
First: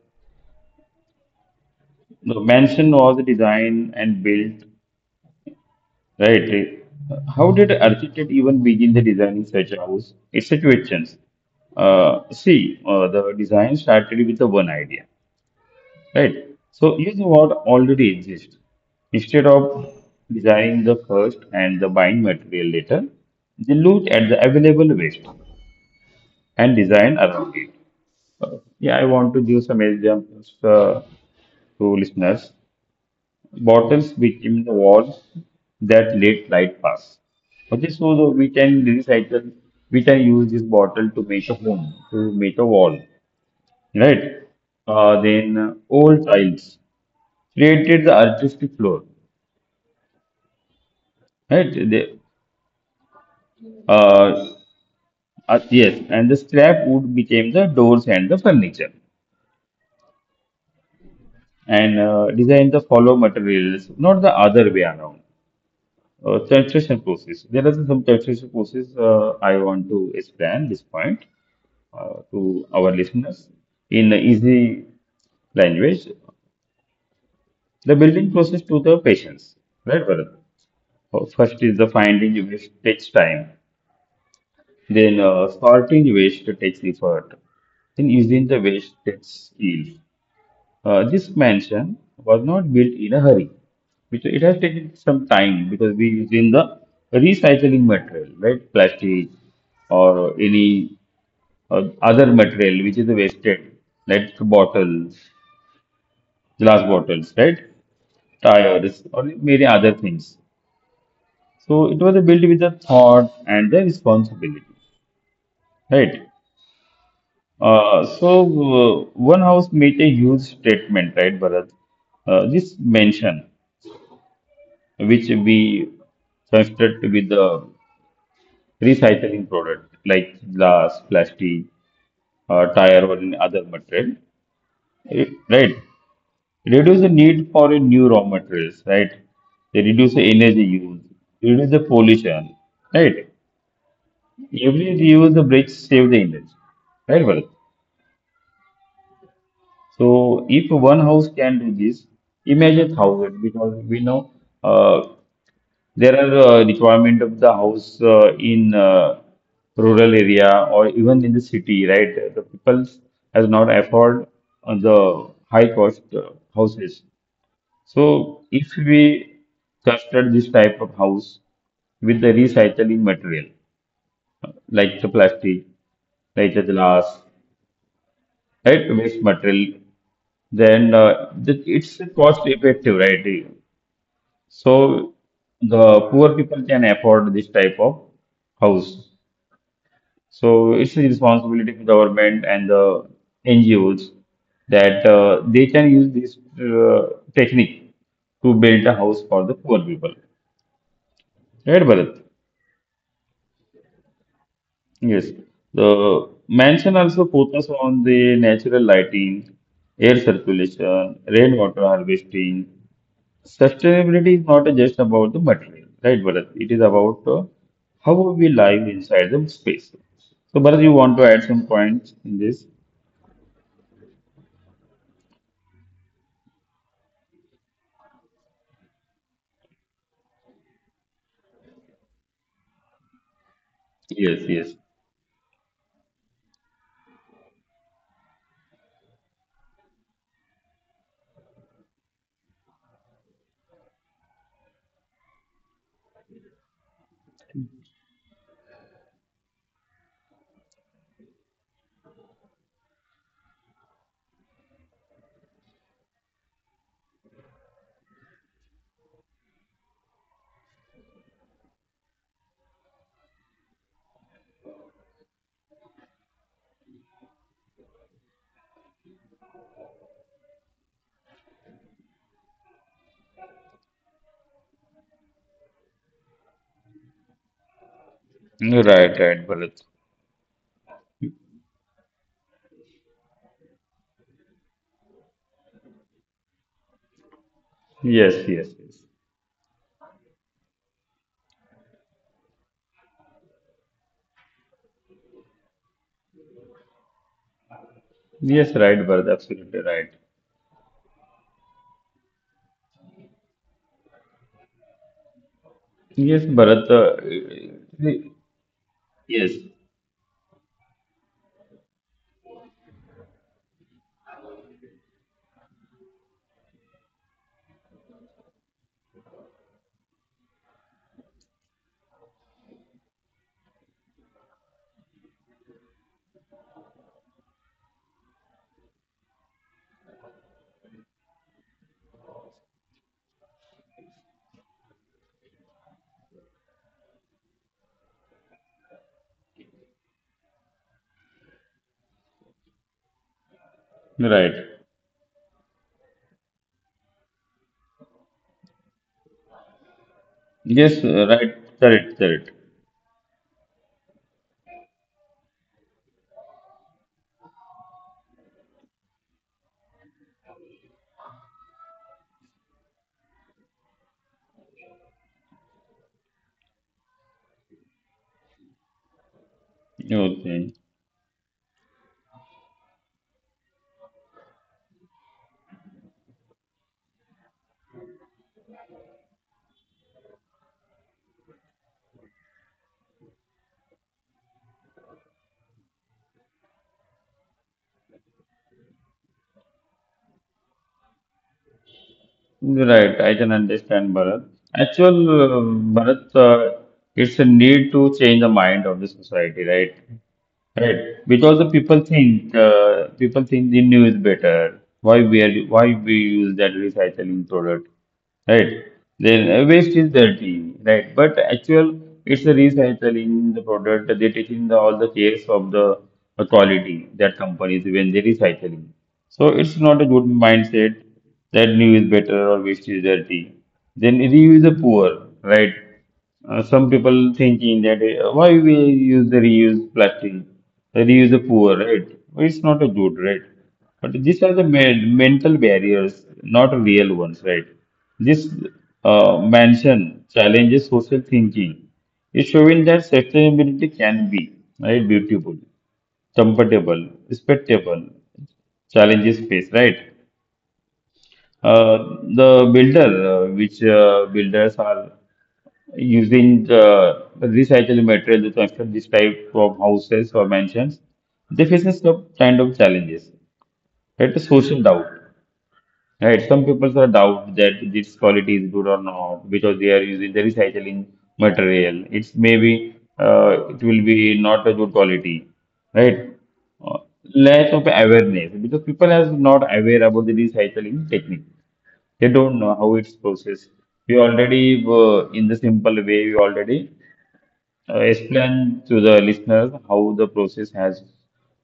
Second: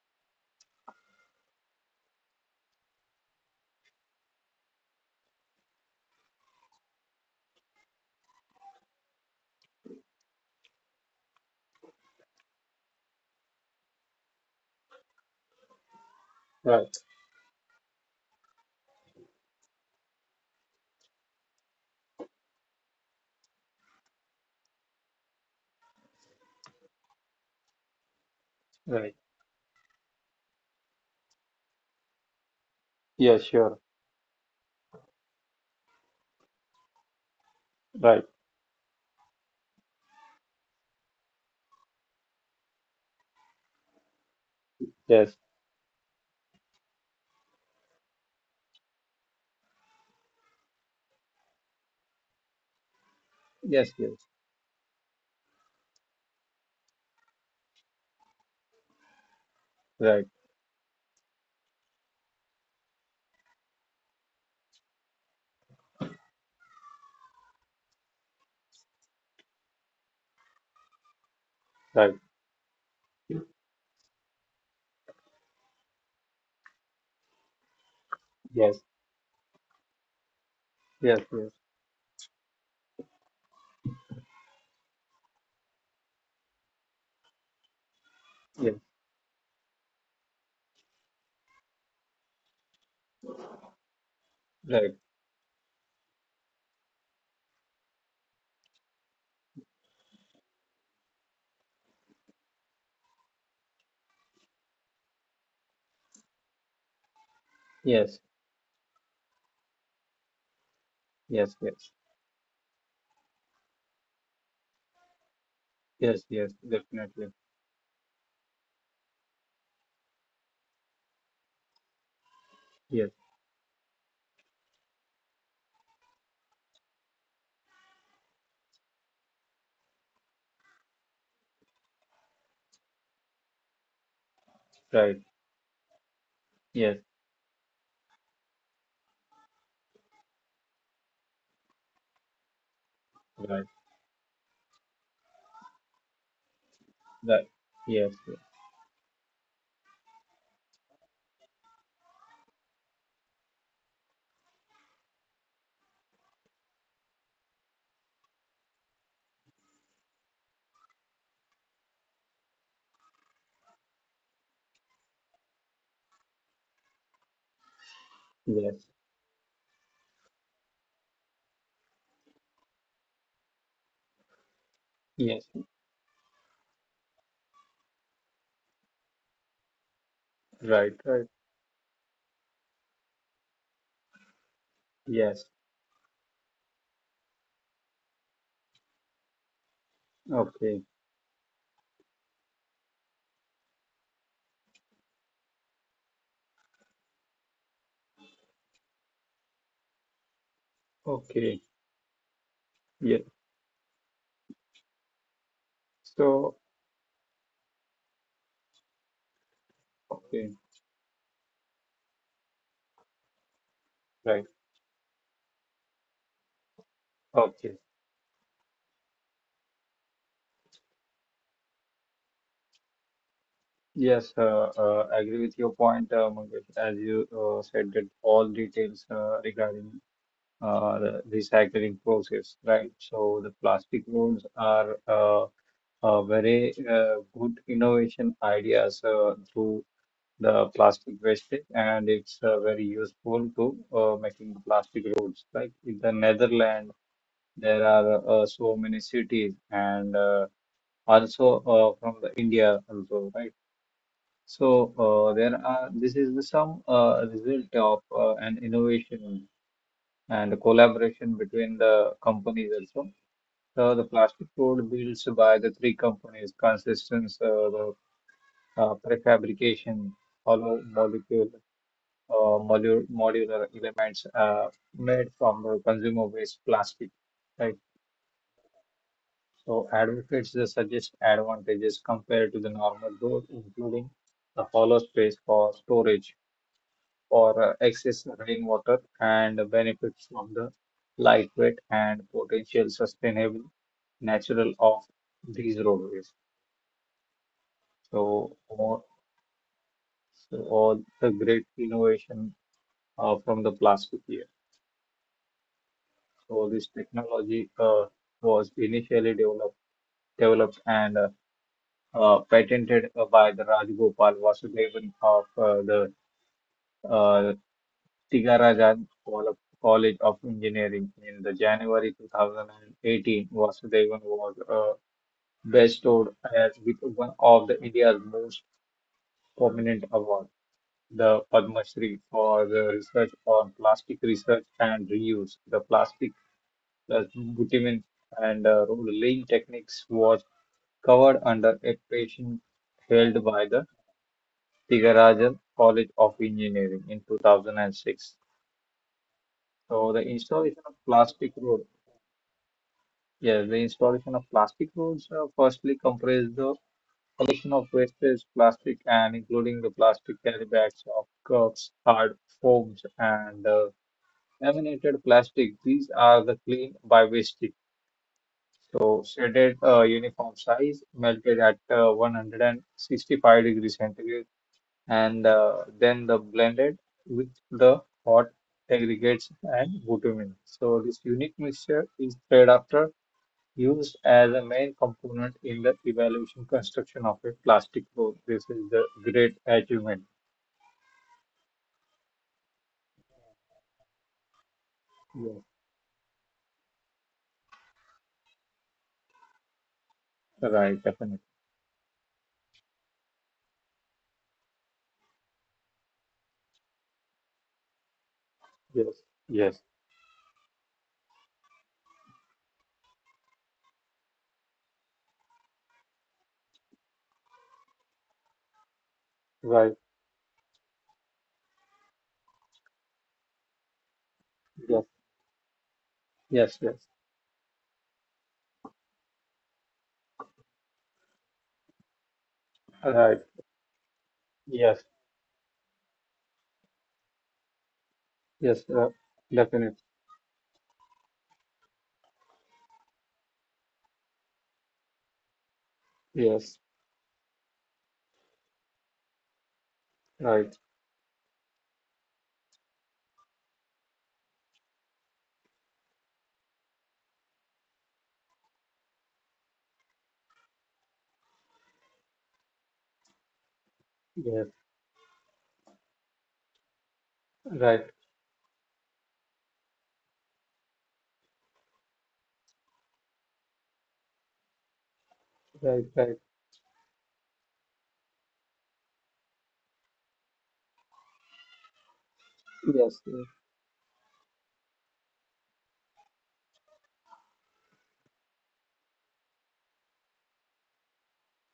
S1: the mansion was designed and built, right? How did architect even begin the designing such house? It's a question. See, the design started with the one idea, right? So
S2: Right,
S1: use what already exists. Instead of designing the first and the buying material later, they looked at the available waste and design around it. Yeah, I
S2: right.
S1: want to give some examples to listeners.
S2: Yes, sure.
S1: Bottoms became the walls that let light pass. Okay, so
S2: Right.
S1: we can recycle, we can use this bottle to make a home, to make a wall, right?
S2: Yes,
S1: Then Old tiles created the artistic floor, right?
S2: yes, yes.
S1: Uh, yes, and the scrap wood became the doors and the furniture,
S2: Right,
S1: and designed the follow materials, not the other way around. Titration process. There are some titration process I want to explain this point
S2: right.
S1: to our listeners
S2: Yes,
S1: in easy language the building process to
S2: yes,
S1: the patients, right, Bharat?
S2: yes,
S1: First is the finding waste takes time, then sorting waste takes effort, then using the
S2: yes.
S1: waste takes skills. This mansion was not built in a hurry, which it has taken
S2: Right.
S1: some time because we use in the recycling material, right, plastic or any other material which is wasted, like bottles glass bottles, right?
S2: Yes,
S1: Tires or many other things.
S2: yes,
S1: So it
S2: yes.
S1: was built with the thought and the responsibility, right?
S2: Yes, yes, definitely.
S1: Uh, so One house made a huge statement, right, Bharat? This
S2: Yes,
S1: mention, which we construct with the recycling product like glass, plastic, tire, or any other material,
S2: right.
S1: right? Reduce
S2: Yes,
S1: the need for a new raw materials, right? They reduce the energy use, reduce the pollution, right?
S2: right,
S1: Every reuse the bricks save the energy,
S2: right.
S1: right, Bharat?
S2: Yes,
S1: So if one house can do this, imagine thousand because we know uh, there are requirement of the house in rural area or even in the city, right? The people has not afford the high cost houses. So
S2: yes,
S1: if we construct this type of house with the recycling material, like the
S2: yes, yes.
S1: plastic, like the glass, right, waste material,
S2: Right,
S1: then
S2: right.
S1: it's cost effective, right? So
S2: Yes.
S1: the poor people can afford this type of house. So
S2: Okay,
S1: it's a responsibility for government and the NGOs that they can use this technique to build a house for the poor people.
S2: okay.
S1: Right, Bharat?
S2: Yes.
S1: Yes, the
S2: So,
S1: mansion also focus on the natural lighting, air
S2: okay,
S1: circulation, rainwater harvesting. Sustainability
S2: right.
S1: is not just about the material, right, Bharat? It is about
S2: Okay.
S1: how we live inside the space. So, Bharat, you want to add some points in this?
S2: Yes, I agree with your point, Mangesh. As you said, that all details regarding the recycling process, right? So the plastic
S1: Yes,
S2: roads
S1: yes.
S2: are very good innovation ideas through the plastic wastage, and it's very useful to making plastic roads. Like in the Netherlands, there are so many cities, and also from the India also, right? So there are, this is the some result of an innovation and collaboration between the companies also. So the plastic road builds by the three companies, Consistence, the prefabrication, hollow molecule, modular elements made from the consumer waste plastic, right?
S1: Right,
S2: So
S1: right, Bharat.
S2: advocates suggest advantages compared to the normal road, including the hollow space for storage or excess
S1: Yes,
S2: rainwater
S1: yes, yes.
S2: and benefits from the lightweight and potential sustainable natural of these roadways. So, all,
S1: Yes, right, Bharat. Absolutely
S2: so
S1: right.
S2: all the great innovation from the plastic here. So this
S1: Yes, Bharat.
S2: technology was initially developed
S1: Yes,
S2: developed and patented by the Rajagopal Vasudevan of the uh, College of Engineering. In the January 2018, Vasudevan was bestowed as with one of the India's most prominent awards, the Padma Shri, for the research on plastic research and reuse. The plastic plus bitumen and rolling techniques was covered under a patent held by the
S1: right.
S2: Thiagarajan College of Engineering in 2006. So the installation of
S1: Yes,
S2: plastic
S1: right.
S2: road.
S1: Correct, correct.
S2: Yeah, the installation of plastic roads firstly comprised the collection of wastage plastic and including the plastic carry bags of cups, hard foams, and laminated plastic. These are the clean by wastage. So shredded uniform
S1: Okay.
S2: size, melted at 165 degrees centigrade, and then the blended with the hot aggregates and bitumen. So this unique mixture is spread after used as a main component in the evaluation construction of a plastic board. This is the great achievement.
S1: Right, I can understand Bharat. Actual,
S2: Yes,
S1: uh, Bharat, it's a need to change the mind of the society, right?
S2: right,
S1: Right.
S2: definitely.
S1: Because the people think the new is better. Why we use that recycling product, right?
S2: Yes,
S1: Then
S2: yes,
S1: waste is dirty, right? But actual it's the recycling the product. They taking the all the cares of the quality that companies when they recycling. So it's not a
S2: right,
S1: good mindset that new is better or waste is dirty. Then reuse the
S2: yes,
S1: poor, right?
S2: yes,
S1: Some
S2: yes,
S1: people thinking that why we use the reuse plastic, the reuse the poor, right? Well, it's not a good, right?
S2: right,
S1: But these are the
S2: yes,
S1: mental barriers, not real ones, right? This
S2: yes,
S1: mansion
S2: definitely.
S1: challenges social thinking. It's showing that sustainability can be right, beautiful,
S2: Yes,
S1: comfortable, respectable, challenges face, right?
S2: right,
S1: Uh, the builder, which builders are using the recycled material to construct this type of houses or mansions, they faces some kind of challenges. Right,
S2: yes,
S1: social doubt. Right, some people are doubt that
S2: right,
S1: this quality is good or not because they are using the recycling material. It's maybe it will be not a good quality.
S2: right,
S1: Right.
S2: right,
S1: Uh, Lack of awareness because people are not aware about the recycling technique. They don't know how
S2: yes,
S1: it's processed. We already In the simple way we already explain to the listeners how the process has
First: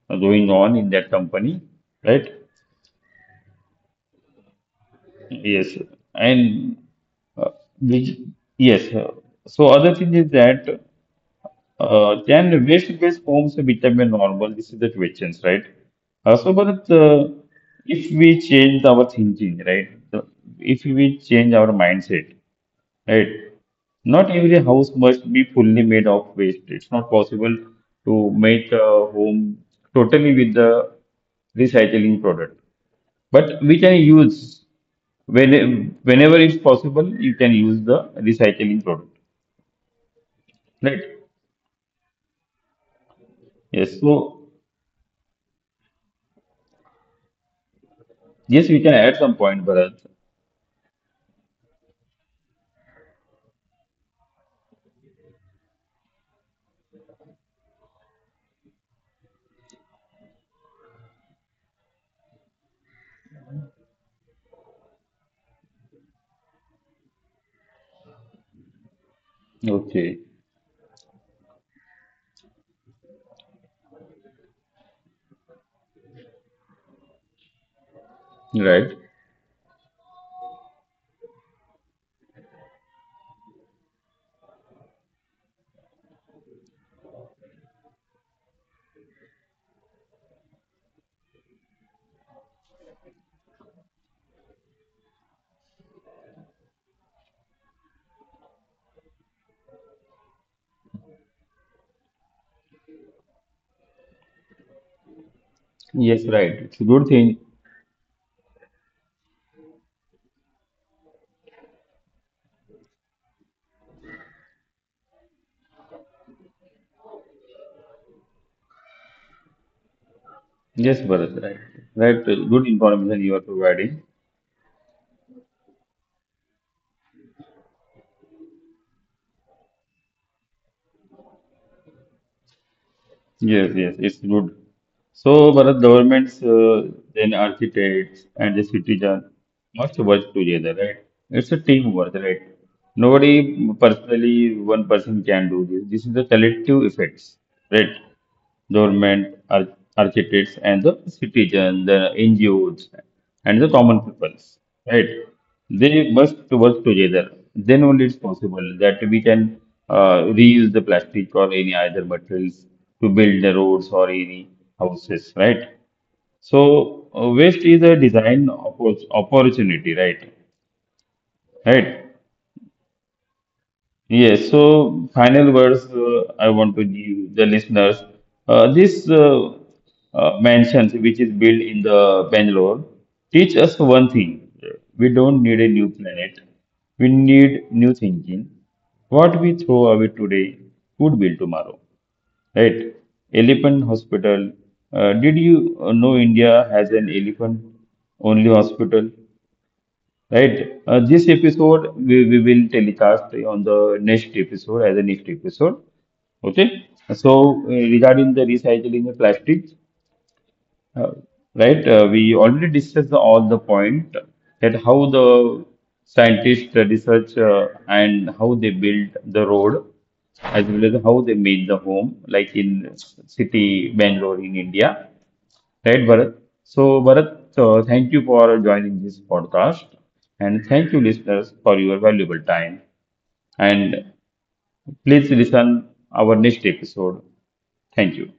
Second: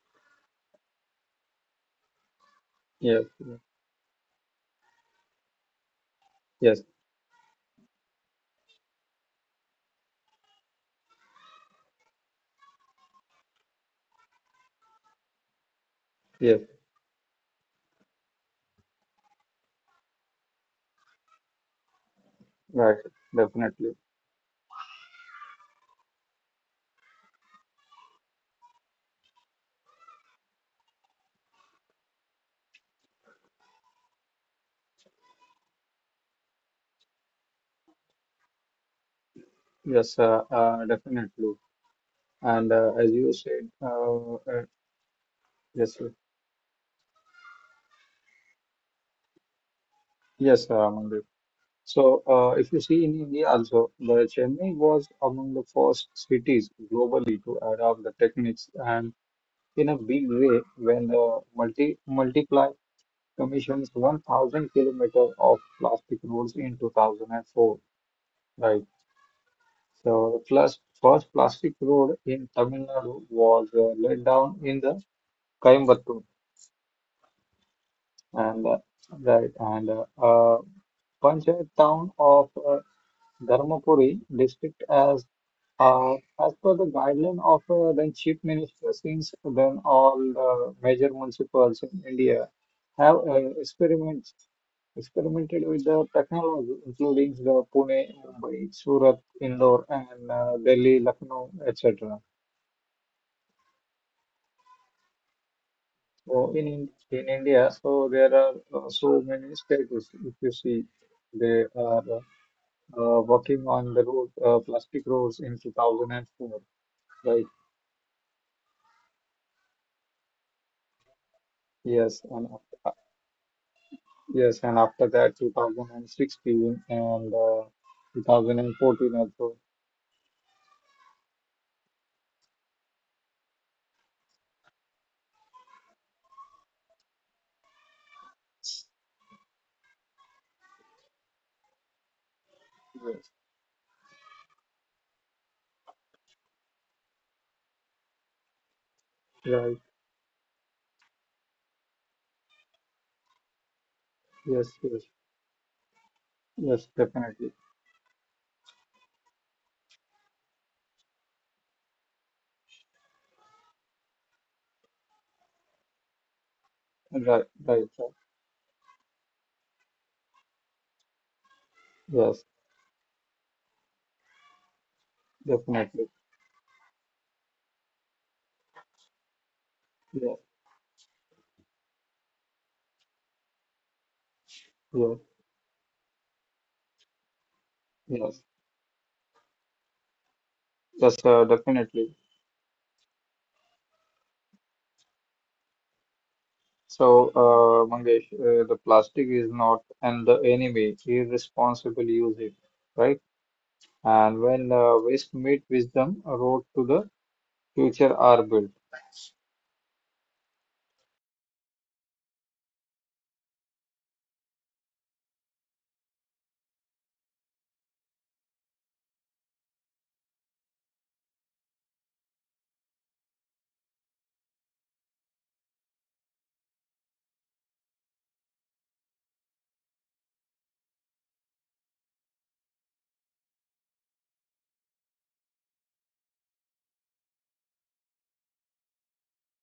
S1: going on in that company, right?
S2: yes, yes,
S1: Yes, and
S2: yes,
S1: uh, which yes. So other thing is that can waste-based forms become a normal? This is the questions, right? So,
S2: yes,
S1: but If we change our thinking, right? If we change our mindset,
S2: right,
S1: right.
S2: definitely.
S1: Not every house must be fully made of waste. It's not possible to make a home totally with the recycling product. But we can use whenever it's possible, you can use the recycling product.
S2: Yes,
S1: Right.
S2: definitely. And as you
S1: Yes.
S2: said,
S1: So
S2: yes, sir.
S1: yes, we can add some point, Bharat.
S2: Yes, so, if you see in India also, the Chennai was among the first cities globally to adopt the techniques and in a big way when the multiply commissions 1,000 kilometer of plastic roads in 2004, right?
S1: Okay.
S2: So, plus first plastic road in Tamil Nadu was laid down in the Coimbatore and
S1: Right.
S2: right and Panchayat town of Dharmapuri district uh, as per the guideline of then chief minister. Since then all major municipalities in India have experiments experimented with the technology including the Pune, Mumbai, Surat, Indore and Delhi, Lucknow, etc.
S1: Yes, right.
S2: So
S1: It's a
S2: in
S1: good
S2: in
S1: thing.
S2: in India, so there are so many states. If you see, they are working on the road plastic roads in 2004.
S1: Yes, Bharat. Right. Right.
S2: Yes,
S1: Good information you are providing.
S2: yes, and after that, 2016 and 2014 also.
S1: Yes, yes, it's good. So, Bharat, governments, then architects and the citizen must work together, right? It's a
S2: Yes,
S1: teamwork, right? Nobody personally, one person can do this. This is the collective effects, right?
S2: right.
S1: Government, ar architects, and the citizen, the NGOs,
S2: Yes,
S1: and the
S2: yes,
S1: common peoples, right?
S2: yes,
S1: They
S2: definitely.
S1: must work together. Then only it's possible that we can reuse the plastic or any other materials to build the roads or any houses, right?
S2: Right, right, right.
S1: So waste is a design opportunity, right?
S2: Yes,
S1: Right. Yes,
S2: definitely.
S1: so final words I want to give the listeners. Uh, this
S2: Yeah,
S1: uh, uh, mansions which is built in the Bangalore teach us
S2: yeah,
S1: one thing. We don't need a new planet. We
S2: yes,
S1: need new thinking. What we throw
S2: yes,
S1: away today
S2: definitely.
S1: could be tomorrow. Right? Elephant Hospital. Did you
S2: So,
S1: know India has
S2: Mangesh,
S1: an
S2: the
S1: elephant
S2: plastic is
S1: only
S2: not and
S1: hospital?
S2: the enemy. Irresponsible
S1: Right.
S2: use
S1: This
S2: it, right?
S1: episode we will
S2: And
S1: telecast
S2: when
S1: on the
S2: waste
S1: next
S2: meet
S1: episode as
S2: wisdom,
S1: a next
S2: road to
S1: episode.
S2: the
S1: Okay.
S2: future are built.
S1: So regarding the recycling of plastics, uh, right? We already discussed all the point that how the scientists research and how they build the road as well as how they made the home, like in city Bangalore in India. Right, Bharat? So, Bharat, thank you for joining this podcast and thank you, listeners, for your valuable time. And please listen our next episode. Thank you.